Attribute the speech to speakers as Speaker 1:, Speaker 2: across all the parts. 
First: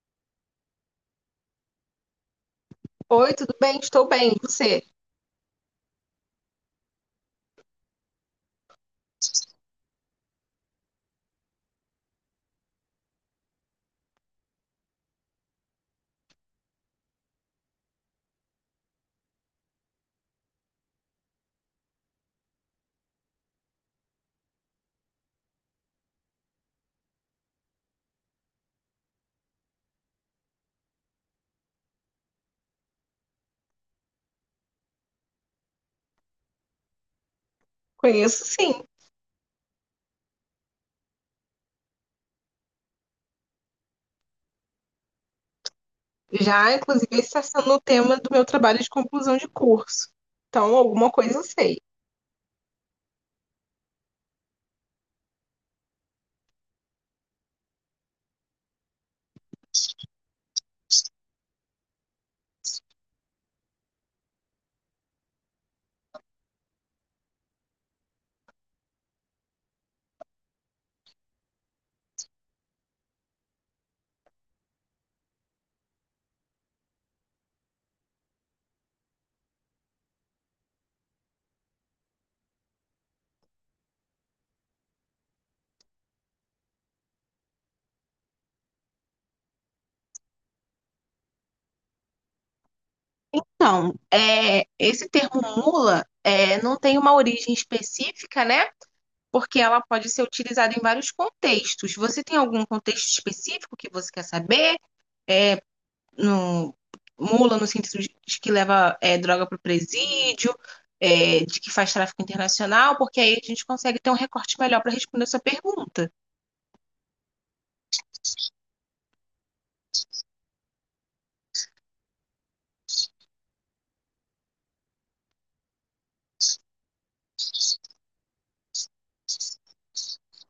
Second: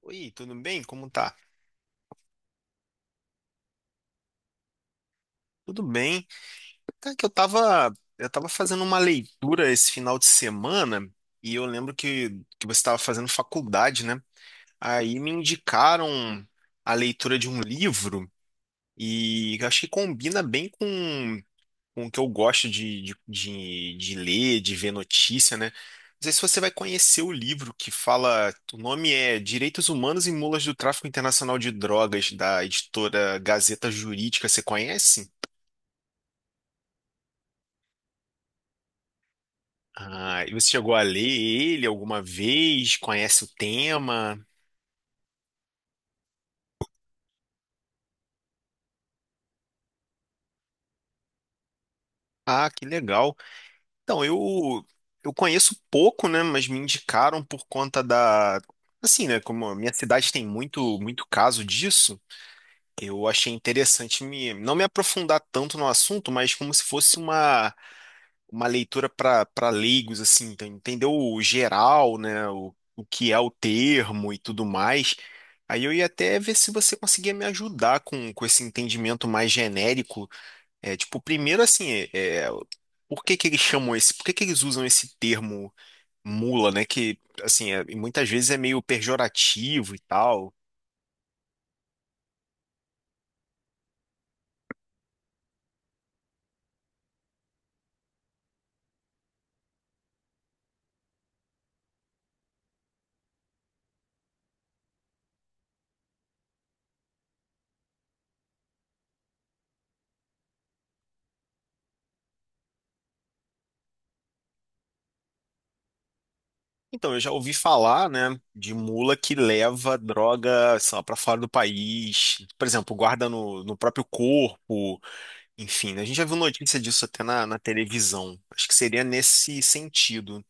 Speaker 1: Oi, tudo bem? Como tá?
Speaker 2: Oi, tudo bem? Estou bem. E você?
Speaker 1: Tudo bem. Tá que eu tava, eu tava fazendo uma leitura esse final de semana e eu lembro que você estava fazendo faculdade, né? Aí me indicaram a leitura de um livro e eu acho que combina bem com o que eu gosto de ler, de ver notícia, né? Não sei se você vai conhecer o livro que fala, o nome é Direitos Humanos e Mulas do Tráfico Internacional de Drogas, da editora Gazeta Jurídica. Você conhece?
Speaker 2: Conheço sim.
Speaker 1: Ah, e você chegou a ler ele alguma vez? Conhece o tema?
Speaker 2: Já, inclusive, esse está sendo o tema do meu trabalho de conclusão de curso. Então, alguma coisa eu sei.
Speaker 1: Ah, que legal. Então, eu conheço pouco, né, mas me indicaram por conta da assim, né, como a minha cidade tem muito caso disso, eu achei interessante me não me aprofundar tanto no assunto, mas como se fosse uma leitura para leigos, assim, então, entender o geral, né, o que é o termo e tudo mais. Aí eu ia até ver se você conseguia me ajudar com esse entendimento mais genérico. É, tipo, primeiro, assim, é, é, por que que eles usam esse termo mula, né, que, assim, e muitas vezes é meio pejorativo e tal.
Speaker 2: Então, esse termo mula não tem uma origem específica, né? Porque ela pode ser utilizada em vários contextos. Você tem algum contexto específico que você quer saber? No, mula no sentido de que leva droga para o presídio, de que faz tráfico internacional, porque aí a gente consegue ter um recorte melhor para responder a sua pergunta.
Speaker 1: Então, eu já ouvi falar, né, de mula que leva droga, sei lá, para fora do país, por exemplo, guarda no próprio corpo. Enfim, né, a gente já viu notícia disso até na televisão. Acho que seria nesse sentido.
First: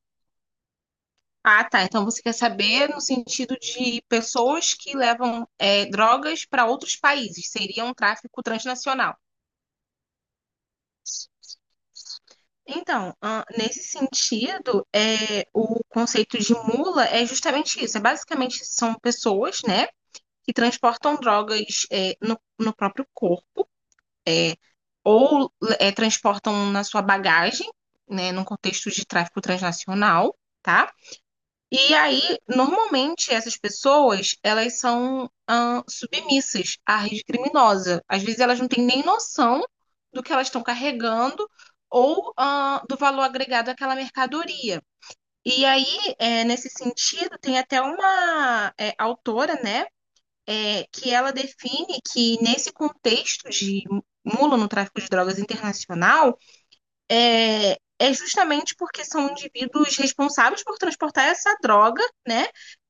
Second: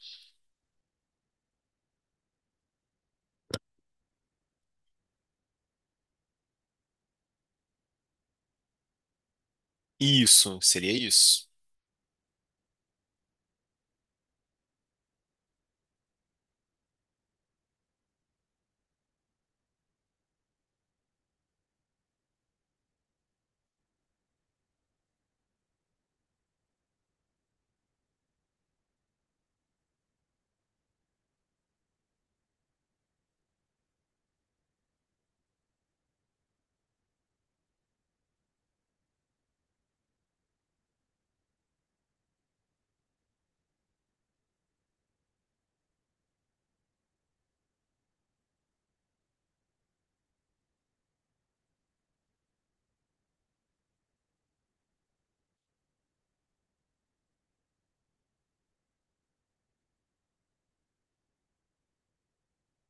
Speaker 2: Ah, tá. Então você quer saber no sentido de pessoas que levam drogas para outros países. Seria um tráfico transnacional.
Speaker 1: Isso, seria isso.
Speaker 2: Então, ah, nesse sentido, o conceito de mula é justamente isso. É basicamente são pessoas, né, que transportam drogas no próprio corpo ou transportam na sua bagagem, né, num contexto de tráfico transnacional, tá? E aí, normalmente, essas pessoas, elas são submissas à rede criminosa. Às vezes, elas não têm nem noção do que elas estão carregando ou do valor agregado àquela mercadoria. E aí, nesse sentido, tem até uma autora, né, que ela define que nesse contexto de mula no tráfico de drogas internacional, é, é justamente porque são indivíduos responsáveis por transportar essa droga, né?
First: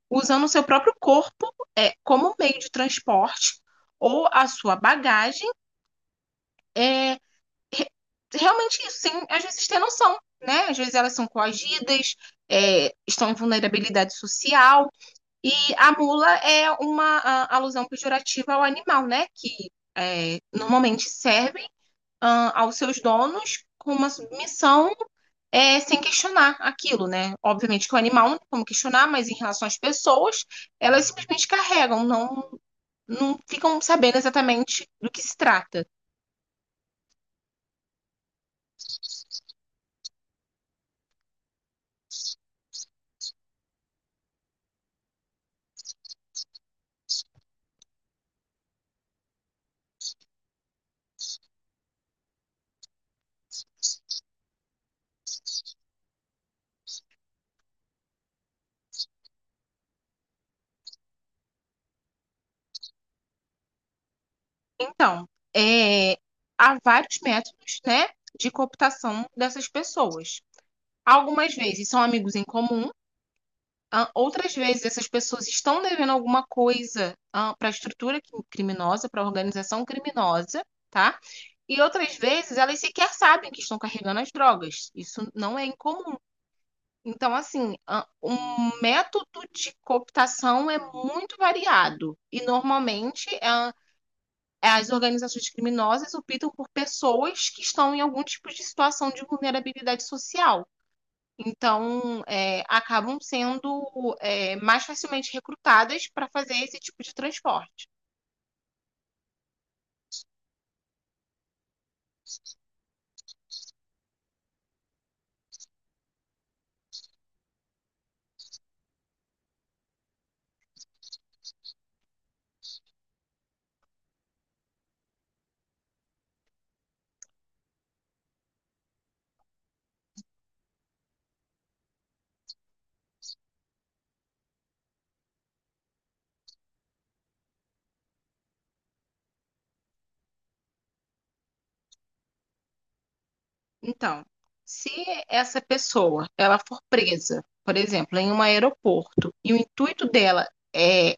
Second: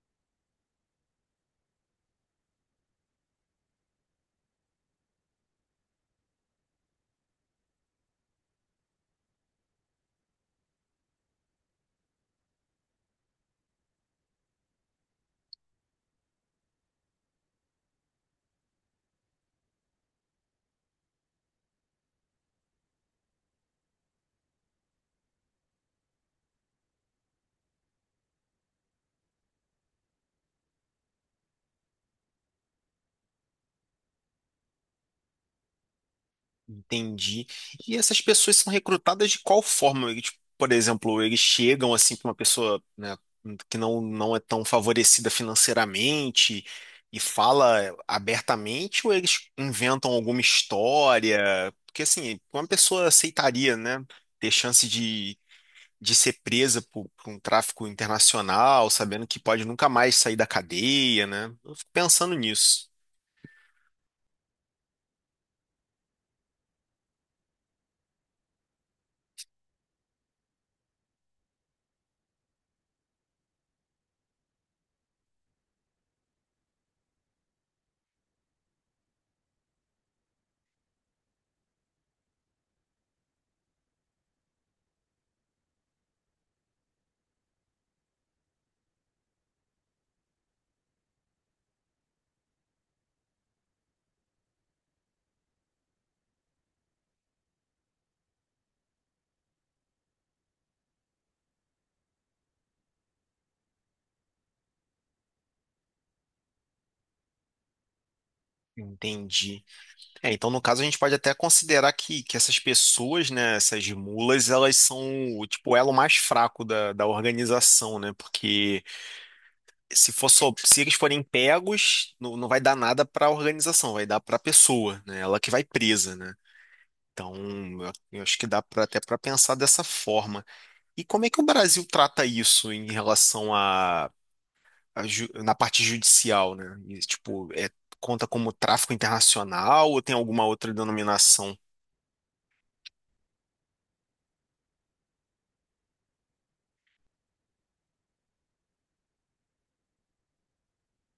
Speaker 2: Usando o seu próprio corpo como meio de transporte ou a sua bagagem. É, realmente isso, sem às vezes ter noção, né? Às vezes elas são coagidas, é, estão em vulnerabilidade social. E a mula é uma alusão pejorativa ao animal, né? Que é, normalmente servem ah, aos seus donos com uma submissão sem questionar aquilo, né? Obviamente que o animal não tem como questionar, mas em relação às pessoas, elas simplesmente carregam, não, não ficam sabendo exatamente do que se trata.
Speaker 1: Entendi. E essas pessoas são recrutadas de qual forma? Eles, tipo, por exemplo, eles chegam assim para uma pessoa, né, que não é tão favorecida financeiramente e fala abertamente, ou eles inventam alguma história? Porque assim, uma pessoa aceitaria, né, ter chance de ser presa por um tráfico internacional, sabendo que pode nunca mais sair da cadeia, né? Eu fico pensando nisso.
Speaker 2: Então, é, há vários métodos, né, de cooptação dessas pessoas. Algumas vezes são amigos em comum, ah, outras vezes essas pessoas estão devendo alguma coisa ah, para a estrutura criminosa, para a organização criminosa, tá? E outras vezes elas sequer sabem que estão carregando as drogas. Isso não é incomum. Então, assim, o método de cooptação é muito variado e normalmente é, as organizações criminosas optam por pessoas que estão em algum tipo de situação de vulnerabilidade social. Então, é, acabam sendo, é, mais facilmente recrutadas para fazer esse tipo de transporte.
Speaker 1: Entendi. É, então, no caso, a gente pode até considerar que essas pessoas, né, essas mulas, elas são o elo mais fraco da organização, né? Porque se for só, se eles forem pegos, não vai dar nada para a organização, vai dar para a pessoa, né? Ela que vai presa, né? Então, eu acho que dá pra, até para pensar dessa forma. E como é que o Brasil trata isso em relação na parte judicial, né? E, tipo, é, conta como tráfico internacional ou tem alguma outra denominação?
Speaker 2: Então, se essa pessoa ela for presa, por exemplo, em um aeroporto, e o intuito dela é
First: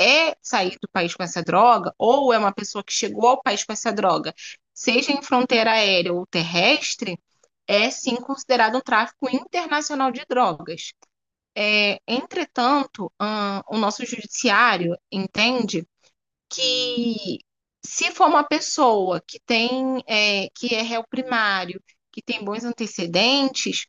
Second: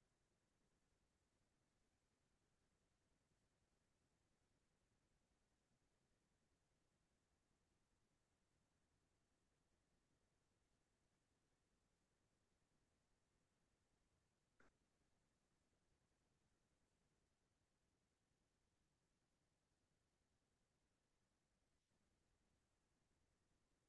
Speaker 2: é sair do país com essa droga, ou é uma pessoa que chegou ao país com essa droga, seja em fronteira aérea ou terrestre, é sim considerado um tráfico internacional de drogas. É, entretanto, o nosso judiciário entende que se for uma pessoa que tem que é réu primário, que tem bons antecedentes,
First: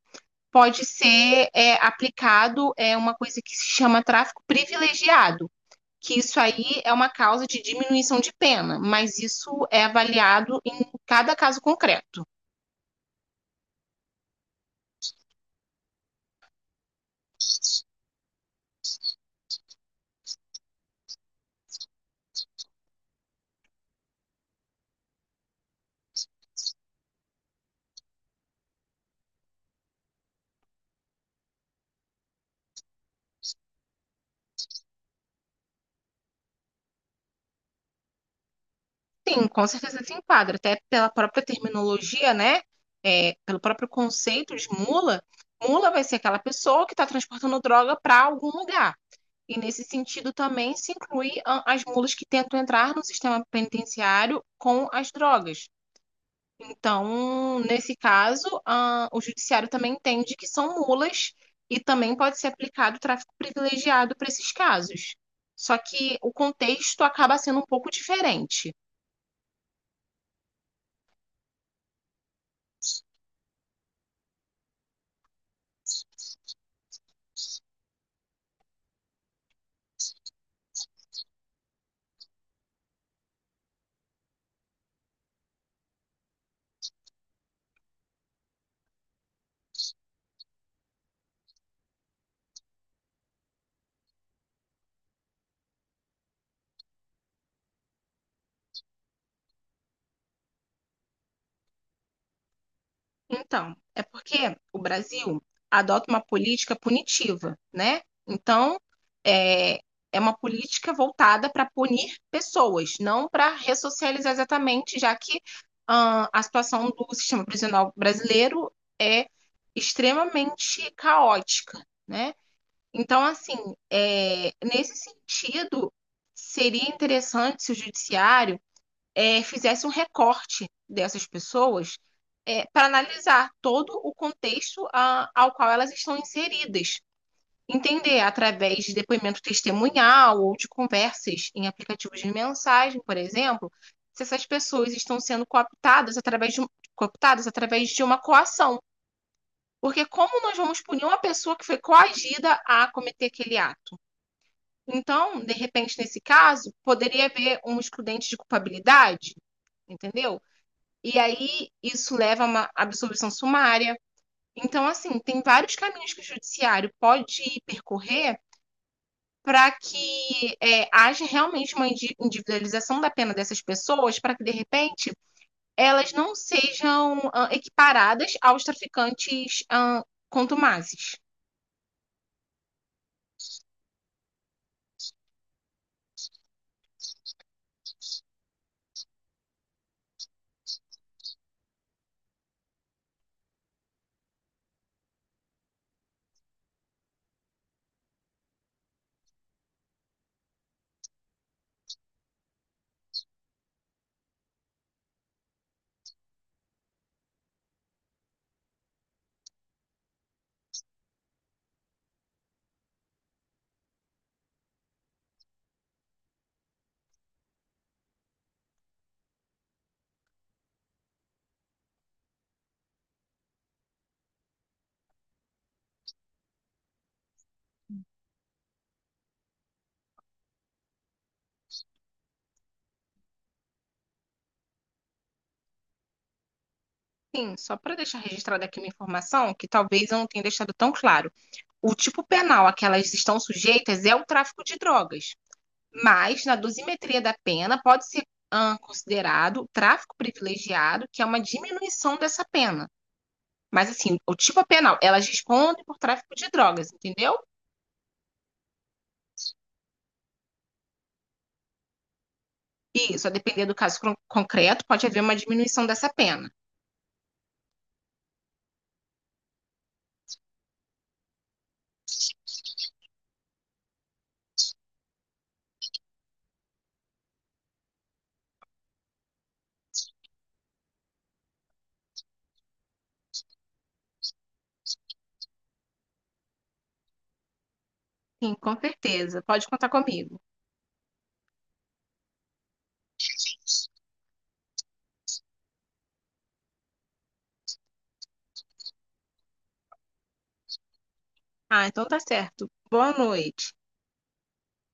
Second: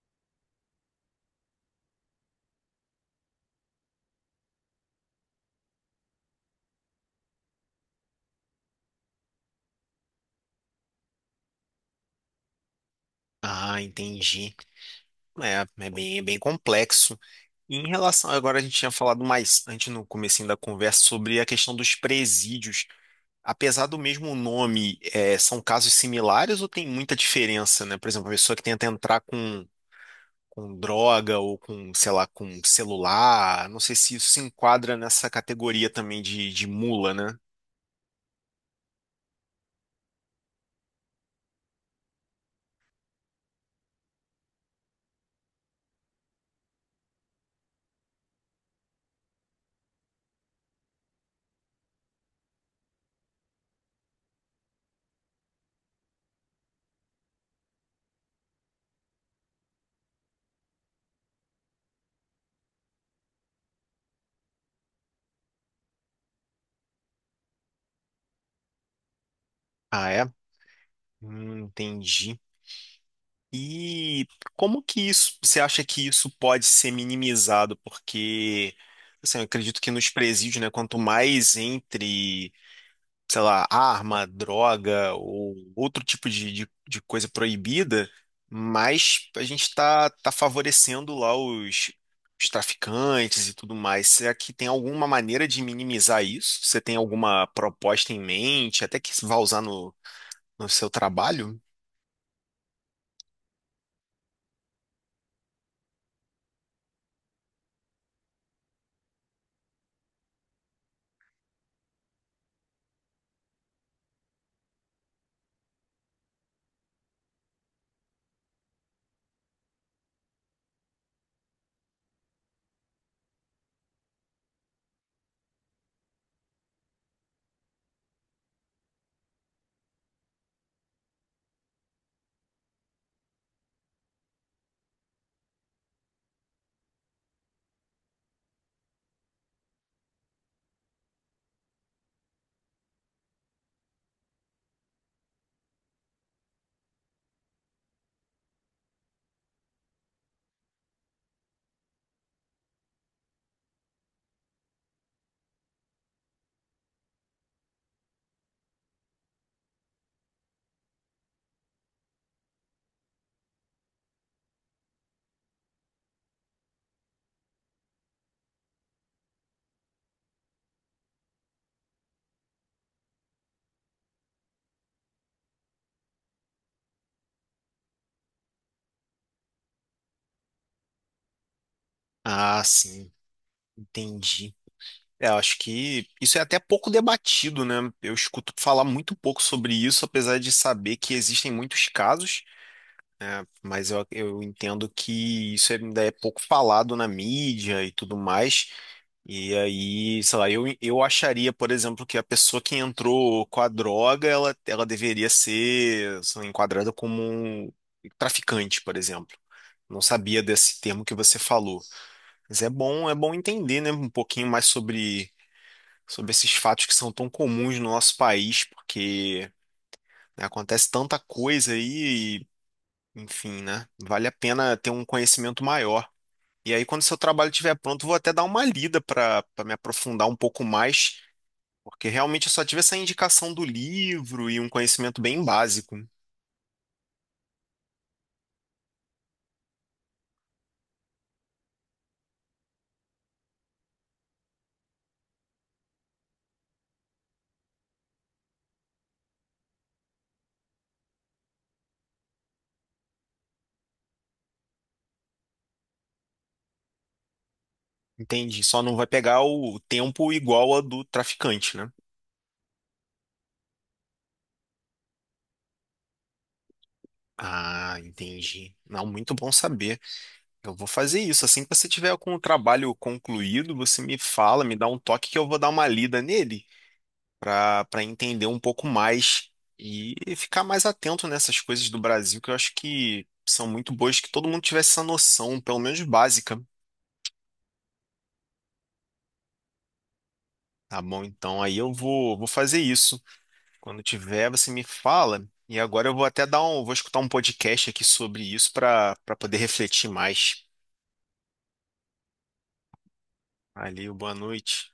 Speaker 2: pode ser aplicado uma coisa que se chama tráfico privilegiado, que isso aí é uma causa de diminuição de pena, mas isso é avaliado em cada caso concreto.
Speaker 1: Ah, entendi. É bem complexo. E em relação, agora a gente tinha falado mais antes no comecinho da conversa sobre a questão dos presídios. Apesar do mesmo nome, é, são casos similares ou tem muita diferença, né? Por exemplo, a pessoa que tenta entrar com droga ou com, sei lá, com celular. Não sei se isso se enquadra nessa categoria também de mula, né?
Speaker 2: Sim, com certeza se enquadra, até pela própria terminologia, né? É, pelo próprio conceito de mula, mula vai ser aquela pessoa que está transportando droga para algum lugar. E nesse sentido também se inclui as mulas que tentam entrar no sistema penitenciário com as drogas. Então, nesse caso, o judiciário também entende que são mulas e também pode ser aplicado o tráfico privilegiado para esses casos. Só que o contexto acaba sendo um pouco diferente.
Speaker 1: Ah, é? Entendi. E como que isso, você acha que isso pode ser minimizado? Porque, assim, eu acredito que nos presídios, né, quanto mais entre sei lá, arma, droga ou outro tipo de coisa proibida, mas a gente está tá tá favorecendo lá os traficantes e tudo mais. Será que tem alguma maneira de minimizar isso? Você tem alguma proposta em mente, até que vá usar no seu trabalho?
Speaker 2: Então, é porque o Brasil adota uma política punitiva, né? Então, é, é uma política voltada para punir pessoas, não para ressocializar exatamente, já que ah, a situação do sistema prisional brasileiro é extremamente caótica, né? Então, assim, nesse sentido, seria interessante se o judiciário fizesse um recorte dessas pessoas para analisar todo o contexto ah, ao qual elas estão inseridas. Entender através de depoimento testemunhal ou de conversas em aplicativos de mensagem, por exemplo, se essas pessoas estão sendo cooptadas cooptadas através de uma coação. Porque como nós vamos punir uma pessoa que foi coagida a cometer aquele ato? Então, de repente, nesse caso, poderia haver um excludente de culpabilidade, entendeu? E aí isso leva a uma absolvição sumária. Então, assim, tem vários caminhos que o judiciário pode percorrer para que haja realmente uma individualização da pena dessas pessoas, para que, de repente, elas não sejam ah, equiparadas aos traficantes ah, contumazes.
Speaker 1: Ah, sim, entendi. É, eu acho que isso é até pouco debatido, né? Eu escuto falar muito pouco sobre isso, apesar de saber que existem muitos casos. Mas eu entendo que isso ainda é pouco falado na mídia e tudo mais. E aí, sei lá, eu acharia, por exemplo, que a pessoa que entrou com a droga, ela deveria ser, sei lá, enquadrada como um traficante, por exemplo. Não sabia desse termo que você falou. Mas é bom entender, né, um pouquinho mais sobre, sobre esses fatos que são tão comuns no nosso país, porque né, acontece tanta coisa aí enfim, né? Vale a pena ter um conhecimento maior. E aí, quando seu trabalho estiver pronto, vou até dar uma lida para me aprofundar um pouco mais, porque realmente eu só tive essa indicação do livro e um conhecimento bem básico.
Speaker 2: Sim, só para deixar registrada aqui uma informação que talvez eu não tenha deixado tão claro. O tipo penal a que elas estão sujeitas é o tráfico de drogas. Mas na dosimetria da pena pode ser ah, considerado tráfico privilegiado, que é uma diminuição dessa pena. Mas assim, o tipo penal, elas respondem por tráfico de drogas, entendeu?
Speaker 1: Entendi. Só não vai pegar o tempo igual a do traficante, né?
Speaker 2: E só depender do caso concreto, pode haver uma diminuição dessa pena.
Speaker 1: Ah, entendi. Não, muito bom saber. Eu vou fazer isso. Assim que você tiver com o trabalho concluído, você me fala, me dá um toque que eu vou dar uma lida nele para entender um pouco mais e ficar mais atento nessas coisas do Brasil, que eu acho que são muito boas, que todo mundo tivesse essa noção, pelo menos básica,
Speaker 2: Sim, com certeza. Pode contar comigo.
Speaker 1: tá bom? Então aí vou fazer isso. Quando tiver, você me fala. E agora eu vou até vou escutar um podcast aqui sobre isso para poder refletir mais.
Speaker 2: Ah, então tá certo. Boa noite.
Speaker 1: Valeu, boa noite.